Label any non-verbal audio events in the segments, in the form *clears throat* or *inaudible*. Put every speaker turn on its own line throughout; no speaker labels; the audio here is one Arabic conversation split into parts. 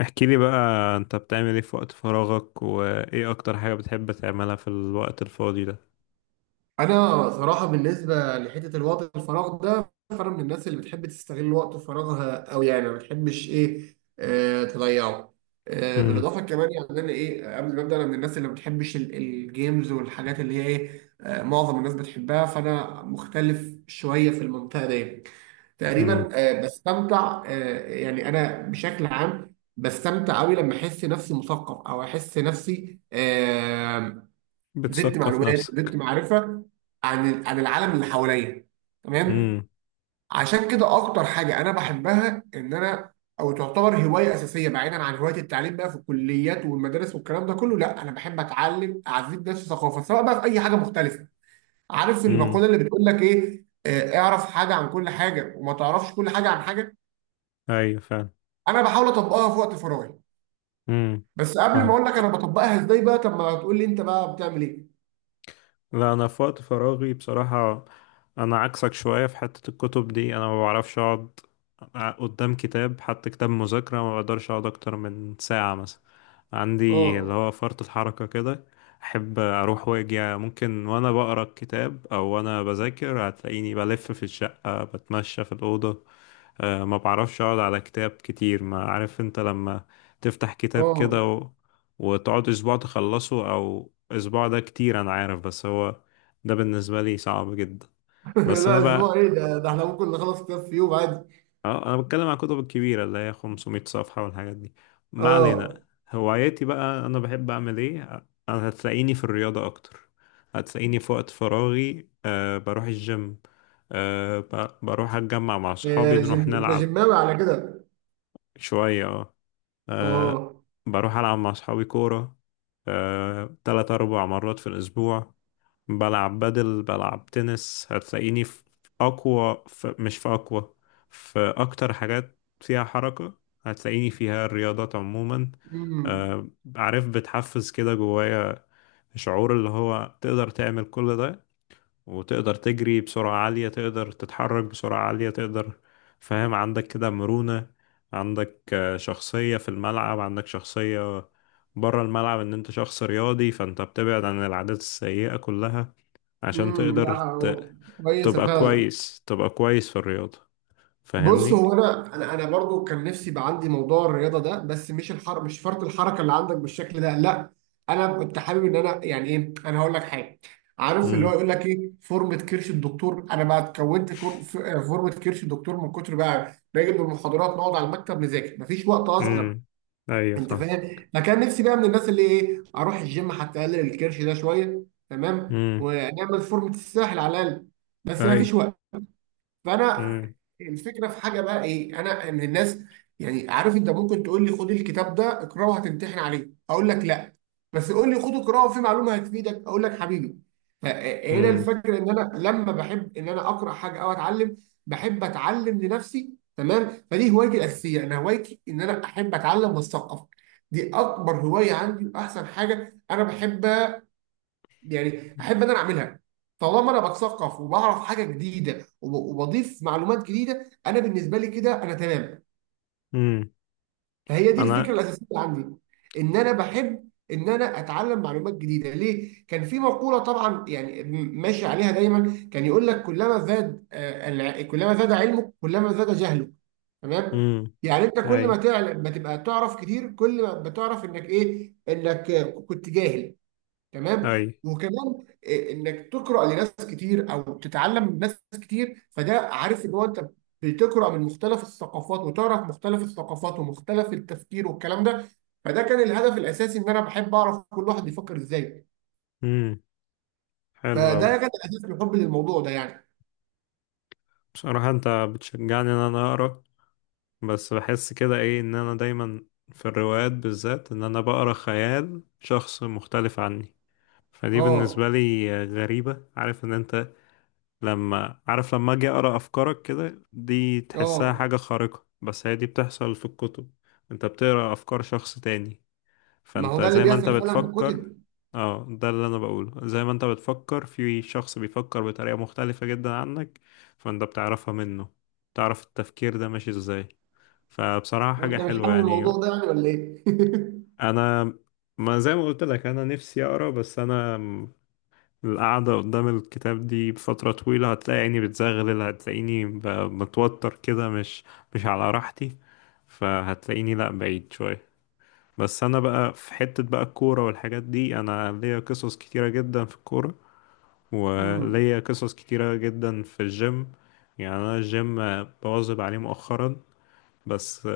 احكي لي بقى. انت بتعمل ايه في وقت فراغك؟ وايه اكتر حاجة بتحب تعملها في الوقت الفاضي ده؟
انا صراحه بالنسبه لحته الوقت الفراغ ده، فانا من الناس اللي بتحب تستغل وقت فراغها، او يعني ما بتحبش ايه آه تضيعه.
امم.
بالاضافه كمان يعني انا قبل ما ابدا، انا من الناس اللي ما بتحبش الجيمز والحاجات اللي هي ايه آه معظم الناس بتحبها، فانا مختلف شويه في المنطقه دي. تقريبا
امم.
بستمتع، يعني انا بشكل عام بستمتع قوي لما احس نفسي مثقف، او احس نفسي زدت
بتثقف
معلومات، زدت
نفسك؟
معرفه عن العالم اللي حواليا. تمام.
امم.
عشان كده اكتر حاجه انا بحبها، ان انا او تعتبر هوايه اساسيه بعيدا عن هوايه التعليم بقى في الكليات والمدارس والكلام ده كله، لا انا بحب اتعلم، اعزز نفسي ثقافه، سواء بقى في اي حاجه مختلفه. عارف
امم.
المقوله اللي بتقول لك ايه آه، اعرف حاجه عن كل حاجه وما تعرفش كل حاجه عن حاجه.
ايوه فعلا.
انا بحاول اطبقها في وقت فراغي.
امم.
بس قبل ما
فاهم.
اقول لك انا بطبقها ازاي بقى، طب ما تقول لي انت بقى بتعمل ايه؟
لا، انا في وقت فراغي بصراحة انا عكسك شوية في حتة الكتب دي. انا ما بعرفش اقعد قدام كتاب، حتى كتاب مذاكرة ما بقدرش اقعد اكتر من ساعة مثلا. عندي
اه.
اللي هو فرط الحركة كده. أحب أروح وأجي، ممكن وأنا بقرأ الكتاب أو وأنا بذاكر هتلاقيني بلف في الشقة، بتمشى في الأوضة. ما بعرفش أقعد على كتاب كتير. ما عارف أنت لما تفتح كتاب كده
اه.
وتقعد أسبوع تخلصه، أو أسبوع ده كتير أنا عارف، بس هو ده بالنسبة لي صعب جدا.
*laughs*
بس
لا
أنا
اسبوع
بقى،
ايه ده احنا ممكن نخلص كتاب في يوم عادي.
اه انا بتكلم عن الكتب الكبيرة اللي هي 500 صفحة والحاجات دي. ما
اه.
علينا. هواياتي بقى، انا بحب اعمل ايه؟ انا هتلاقيني في الرياضة اكتر. هتلاقيني في وقت فراغي، بروح الجيم. بروح اتجمع مع صحابي، نروح
انت
نلعب
جماوي على كده؟
شوية. اه. أه.
اه.
بروح العب مع صحابي كورة، تلات اربع مرات في الاسبوع. بلعب بدل، بلعب تنس. هتلاقيني في أقوى، في مش في أقوى، في أكتر حاجات فيها حركة. هتلاقيني فيها الرياضات عموما.
امم.
آه، عارف، بتحفز كده جوايا شعور اللي هو تقدر تعمل كل ده، وتقدر تجري بسرعة عالية، تقدر تتحرك بسرعة عالية، تقدر. فاهم؟ عندك كده مرونة، عندك شخصية في الملعب، عندك شخصية بره الملعب، ان انت شخص رياضي فانت بتبعد عن العادات السيئة كلها عشان
امم. لا،
تقدر
كويسه
تبقى
فعلا.
كويس. تبقى كويس في الرياضة.
بص،
فاهمني؟
هو انا برضو كان نفسي يبقى عندي موضوع الرياضه ده، بس مش الحر، مش فرط الحركه اللي عندك بالشكل ده، لا. انا كنت حابب ان انا، يعني ايه، انا هقول لك حاجه. عارف اللي هو
امم.
يقول لك ايه، فورمه كرش الدكتور؟ انا بقى اتكونت فورمه كرش الدكتور من كتر بقى باجي من المحاضرات، نقعد على المكتب نذاكر، مفيش وقت اصلا.
امم. ايوه
انت
فاهم.
فاهم، فكان نفسي بقى من الناس اللي ايه، اروح الجيم حتى اقلل الكرش ده شويه، تمام،
امم.
ونعمل فورمه الساحل على الاقل. بس ما فيش
ايوه.
وقت. فانا
امم.
الفكره في حاجه بقى ايه انا، ان الناس، يعني عارف، انت ممكن تقول لي خد الكتاب ده اقراه هتمتحن عليه، اقول لك لا. بس قول لي خد اقراه في معلومه هتفيدك، اقول لك حبيبي. فهنا
امم.
الفكره، ان انا لما بحب ان انا اقرا حاجه او اتعلم، بحب اتعلم لنفسي، تمام. فدي هوايتي الاساسيه، انا هوايتي ان انا احب اتعلم واثقف، دي اكبر هوايه عندي واحسن حاجه انا بحب، يعني احب انا اعملها. طالما انا بتثقف وبعرف حاجه جديده وبضيف معلومات جديده، انا بالنسبه لي كده انا تمام.
امم.
فهي دي
انا.
الفكره الاساسيه عندي، ان انا بحب ان انا اتعلم معلومات جديده. ليه؟ كان في مقوله طبعا يعني ماشي عليها دايما، كان يقول لك، كلما زاد كلما زاد علمك، كلما زاد جهلك، تمام.
امم.
يعني انت كل ما
ايوه.
تعلم، ما تبقى تعرف كتير، كل ما بتعرف انك ايه، انك كنت جاهل، تمام.
ايوه.
وكمان انك تقرا لناس كتير، او تتعلم من ناس كتير، فده عارف اللي هو انت بتقرا من مختلف الثقافات وتعرف مختلف الثقافات ومختلف التفكير والكلام ده. فده كان الهدف الاساسي، ان انا بحب اعرف كل واحد بيفكر ازاي.
امم. حلو أوي.
فده كان اساس حبي للموضوع ده يعني.
بصراحة انت بتشجعني ان انا اقرا. بس بحس كده ايه ان انا دايما في الروايات بالذات ان انا بقرا خيال شخص مختلف عني. فدي
اه.
بالنسبة لي غريبة. عارف ان انت لما، لما اجي اقرا افكارك كده دي تحسها حاجه
اه.
خارقه، بس هي دي بتحصل في الكتب. انت بتقرا افكار شخص تاني،
ما
فانت
هو ده اللي
زي ما انت
بيحصل فعلا في
بتفكر.
الكتب.
اه ده اللي انا بقوله، زي ما انت بتفكر في شخص بيفكر بطريقه مختلفه جدا عنك، فانت بتعرفها منه، تعرف التفكير ده ماشي ازاي. فبصراحه حاجه
وانت مش
حلوه
حابب
يعني.
الموضوع ده يعني ولا ايه؟
انا، ما زي ما قلت لك انا نفسي اقرا، بس انا القعدة قدام الكتاب دي بفترة طويلة هتلاقي عيني بتزغلل، هتلاقيني متوتر كده، مش على راحتي، فهتلاقيني لأ بعيد شوية. بس أنا بقى في حتة بقى الكورة والحاجات دي، أنا ليا قصص كتيرة جدا في الكورة،
*laughs* امم.
وليا قصص كتيرة جدا في الجيم. يعني أنا الجيم بواظب عليه مؤخرا، بس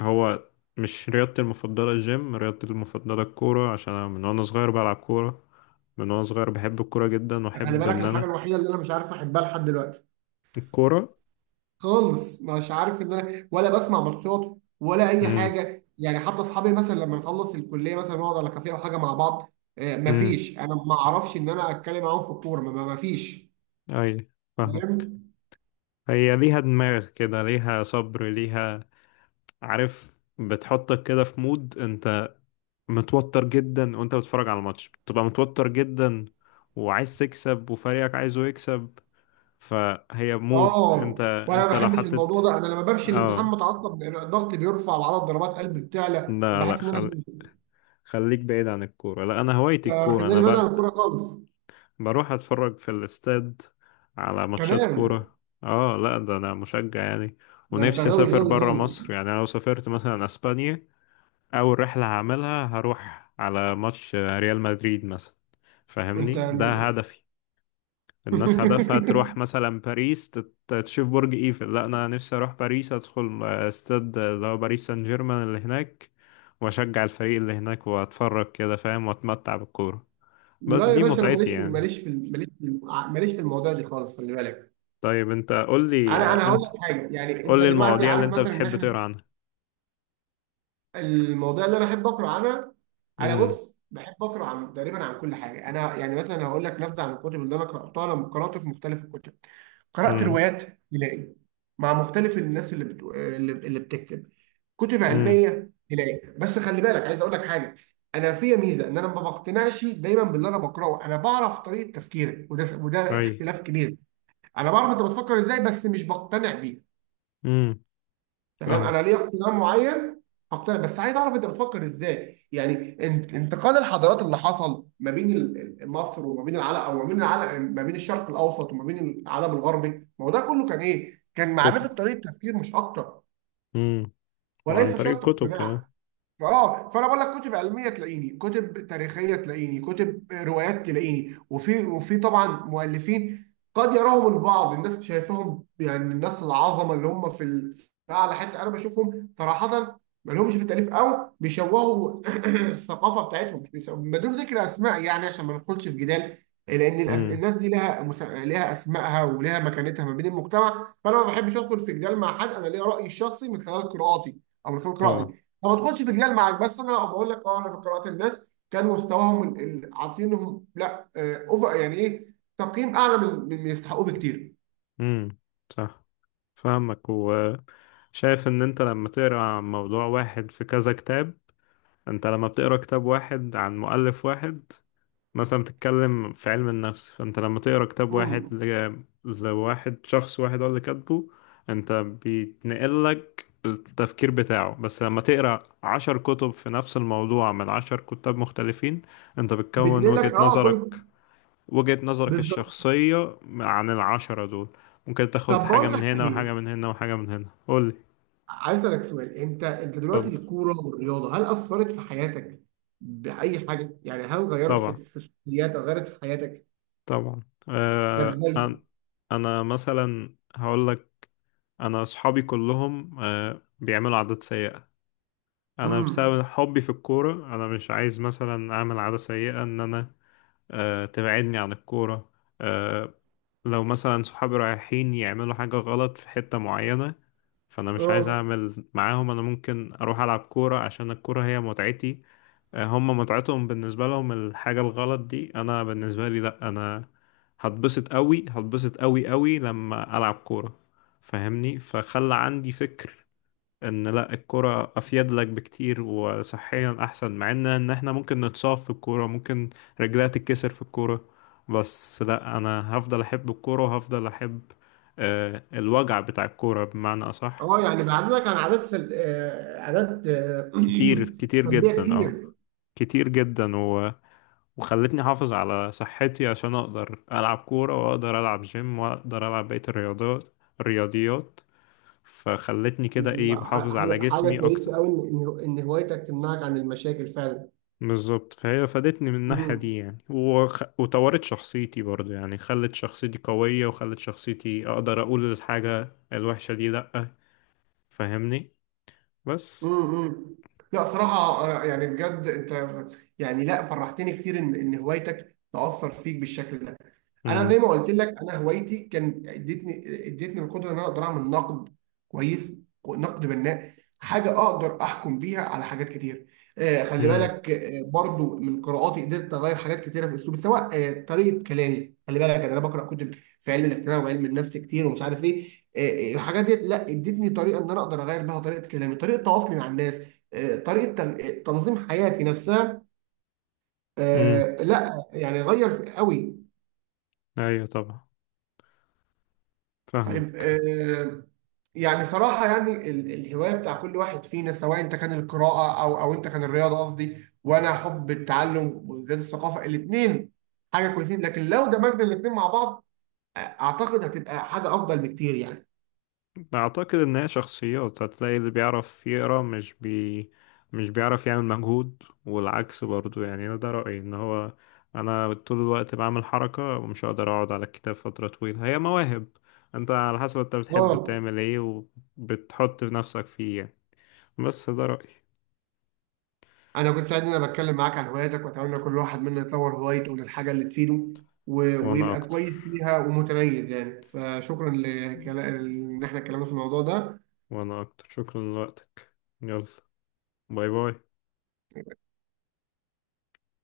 هو مش رياضتي المفضلة. الجيم رياضتي المفضلة الكورة، عشان أنا من وأنا صغير بلعب كورة، من وانا صغير بحب الكورة جدا،
خلي
واحب
بالك،
ان
الحاجه
انا
الوحيده اللي انا مش عارف احبها لحد دلوقتي
الكورة.
خالص، مش عارف ان انا، ولا بسمع ماتشات ولا اي
امم.
حاجه يعني. حتى اصحابي مثلا لما نخلص الكليه مثلا نقعد على كافيه او حاجه مع بعض،
امم.
مفيش، انا ما اعرفش ان انا اتكلم معاهم في الكوره، مفيش.
اي. فاهمك.
فاهم.
هي ليها دماغ كده، ليها صبر، ليها. عارف، بتحطك كده في مود انت متوتر جدا، وانت بتتفرج على الماتش بتبقى متوتر جدا، وعايز تكسب وفريقك عايزه يكسب. فهي مود انت.
اه. وانا ما
انت لو
بحبش
حطيت.
الموضوع ده، انا لما بمشي الامتحان
اه.
متعصب، الضغط بيرفع وعدد ضربات قلبي بتعلى،
لا، لا،
بحس ان انا هموت.
خليك بعيد عن الكورة. لا، انا هوايتي الكورة،
خلاني
انا
بعيد عن الكوره خالص.
بروح اتفرج في الاستاد على ماتشات
كمان،
كورة. اه. لا، ده انا مشجع يعني.
ده انت
ونفسي
غاوي
اسافر
غاوي
برا
خالص
مصر يعني. أنا لو سافرت مثلا اسبانيا، اول رحلة هعملها هروح على ماتش ريال مدريد مثلا.
انت.
فاهمني، ده هدفي. الناس هدفها تروح
*laughs*
مثلا باريس، تشوف برج ايفل. لا، انا نفسي اروح باريس، ادخل استاد اللي هو باريس سان جيرمان اللي هناك، واشجع الفريق اللي هناك، واتفرج كده، فاهم، واتمتع بالكورة. بس
لا يا
دي
باشا، انا
متعتي يعني.
ماليش في المواضيع دي خالص، خلي بالك.
طيب انت قول لي،
انا هقول لك حاجه، يعني انت دلوقتي
المواضيع اللي
عارف
انت
مثلا ان
بتحب
احنا
تقرا عنها.
المواضيع اللي انا بحب اقرا عنها. انا
امم.
بص، بحب اقرا عن تقريبا عن كل حاجه، انا يعني مثلا هقول لك نبذه عن الكتب اللي انا قراتها. انا قرات في مختلف الكتب، قرأت
امم.
روايات هلال مع مختلف الناس اللي اللي بتكتب، كتب
امم.
علمية هلال. بس خلي بالك، عايز أقول لك حاجة. أنا فيا ميزة إن أنا ما بقتنعش دايما باللي أنا بقرأه. أنا بعرف طريقة تفكيرك، وده
اي.
اختلاف كبير، أنا بعرف أنت بتفكر إزاي بس مش بقتنع بيه،
امم.
تمام.
فاهم.
انا ليا اقتناع معين، هقتنع بس عايز اعرف انت بتفكر ازاي، يعني انتقال الحضارات اللي حصل ما بين مصر وما بين العالم، او ما بين العالم، ما بين الشرق الاوسط وما بين العالم الغربي. ما هو ده كله كان ايه؟ كان معرفه
كتب.
طريقه تفكير مش اكتر،
امم. وعن
وليس
طريق
شرط
الكتب كمان.
اقتناع. اه. فانا بقول لك، كتب علميه تلاقيني، كتب تاريخيه تلاقيني، كتب روايات تلاقيني، وفي طبعا مؤلفين قد يراهم البعض، الناس شايفهم يعني، الناس العظمه، اللي هم في في اعلى حته، انا بشوفهم صراحه ما لهمش في التاليف، او بيشوهوا *clears throat* الثقافه بتاعتهم. بدون ذكر اسماء يعني، عشان ما ندخلش في جدال، لان
امم.
الناس دي لها لها اسمائها ولها مكانتها ما بين المجتمع. فانا ما بحبش ادخل في جدال مع حد، انا ليا رايي الشخصي من خلال قراءاتي، او من خلال
طبعا.
قراءتي. ما بدخلش في جدال معاك، بس انا بقول لك، اه انا في قراءات الناس كان مستواهم عاطينهم لا اوفر، يعني ايه، تقييم اعلى من من يستحقوه بكتير.
امم. صح. فاهمك، وشايف ان انت لما تقرا عن موضوع واحد في كذا كتاب، انت لما بتقرا كتاب واحد عن مؤلف واحد، مثلا بتتكلم في علم النفس فانت لما تقرا كتاب واحد
امم.
لواحد، شخص واحد هو اللي كاتبه، انت بيتنقل لك التفكير بتاعه. بس لما تقرا عشر كتب في نفس الموضوع من عشر كتاب مختلفين، انت بتكون
بتنقل لك
وجهة
كل.
نظرك، وجهة نظرك
بالظبط.
الشخصية عن العشرة دول. ممكن تاخد
طب
حاجة
بقول
من
لك
هنا وحاجة
ايه،
من هنا وحاجة من هنا. قولي.
عايز اسالك سؤال، انت دلوقتي
اتفضل.
الكوره والرياضه هل اثرت في حياتك؟ باي حاجه يعني؟ هل غيرت
طبعا.
في شخصياتك، غيرت في حياتك؟
طبعا.
طب
آه،
هل؟
أنا أنا مثلا هقول لك، انا اصحابي كلهم بيعملوا عادات سيئة. انا
امم.
بسبب حبي في الكورة، انا مش عايز مثلا اعمل عادة سيئة ان انا تبعدني عن الكورة. آه، لو مثلا صحابي رايحين يعملوا حاجة غلط في حتة معينة، فانا مش عايز
اه.
اعمل معاهم، انا ممكن اروح العب كورة عشان الكورة هي متعتي. هم متعتهم بالنسبة لهم الحاجة الغلط دي، أنا بالنسبة لي لأ. أنا هتبسط أوي، هتبسط أوي أوي لما ألعب كورة. فاهمني؟ فخلى عندي فكر إن لأ الكورة أفيد لك بكتير، وصحيا أحسن، مع إن إحنا ممكن نتصاب في الكورة، ممكن رجلها تتكسر في الكورة. بس لأ، أنا هفضل أحب الكورة، وهفضل أحب الوجع بتاع الكورة بمعنى أصح.
اه. يعني بعدتك عن عادات
كتير
*clears throat*
كتير
سلبيه
جدا. اه.
كتير.
كتير جدا. وخلتني احافظ على صحتي عشان اقدر العب كورة، واقدر العب جيم، واقدر العب بقية الرياضات، الرياضيات. فخلتني كده، ايه،
لا،
بحافظ على
حاجة
جسمي اكتر.
كويسة أوي، إن إن هوايتك تمنعك عن المشاكل فعلا.
بالظبط، فهي فادتني من الناحية
مم.
دي يعني، وطورت شخصيتي برضو يعني. خلت شخصيتي قوية، وخلت شخصيتي اقدر اقول الحاجة الوحشة دي لأ. فاهمني؟ بس.
مم. مم. لا صراحة أنا، يعني بجد أنت، يعني لا، فرحتني كتير إن هوايتك تأثر فيك بالشكل ده. انا
امم.
زي ما قلت لك، انا هوايتي كان ادتني، ادتني القدره ان انا اقدر اعمل نقد، كويس، نقد بناء، حاجه اقدر احكم بيها على حاجات كتير. خلي
امم.
بالك، برضو من قراءاتي قدرت اغير حاجات كتيره في اسلوبي، سواء طريقه كلامي، خلي بالك، يعني انا بقرا كتب في علم الاجتماع وعلم النفس كتير ومش عارف ايه. الحاجات دي لا، ادتني طريقه ان انا اقدر اغير بيها طريقه كلامي، طريقه تواصلي مع الناس، طريقه تنظيم حياتي نفسها،
امم.
لا يعني غير قوي.
ايوه طبعا.
طيب
فاهمك.
يعني صراحة يعني الهواية بتاع كل واحد فينا، سواء انت كان القراءة، او انت كان الرياضة قصدي، وانا حب التعلم وزيادة الثقافة، الاتنين حاجة كويسين، لكن لو دمجنا الاتنين مع بعض، اعتقد هتبقى حاجة افضل بكتير يعني.
أعتقد إن هي شخصيات، هتلاقي اللي بيعرف يقرا مش بيعرف يعمل مجهود، والعكس برضو يعني. أنا ده رأيي، إن هو أنا طول الوقت بعمل حركة ومش هقدر أقعد على الكتاب فترة طويلة. هي مواهب. أنت على حسب أنت بتحب
اه.
تعمل إيه، وبتحط نفسك فيه يعني. بس ده رأيي.
انا كنت سعيد ان انا بتكلم معاك عن هواياتك، واتمنى كل واحد منا يطور هوايته للحاجة اللي تفيده
وأنا
ويبقى
أكتر.
كويس فيها ومتميز يعني. فشكرا ان احنا اتكلمنا في الموضوع ده.
وأنا أكتر شكرا لوقتك. يلا، باي باي.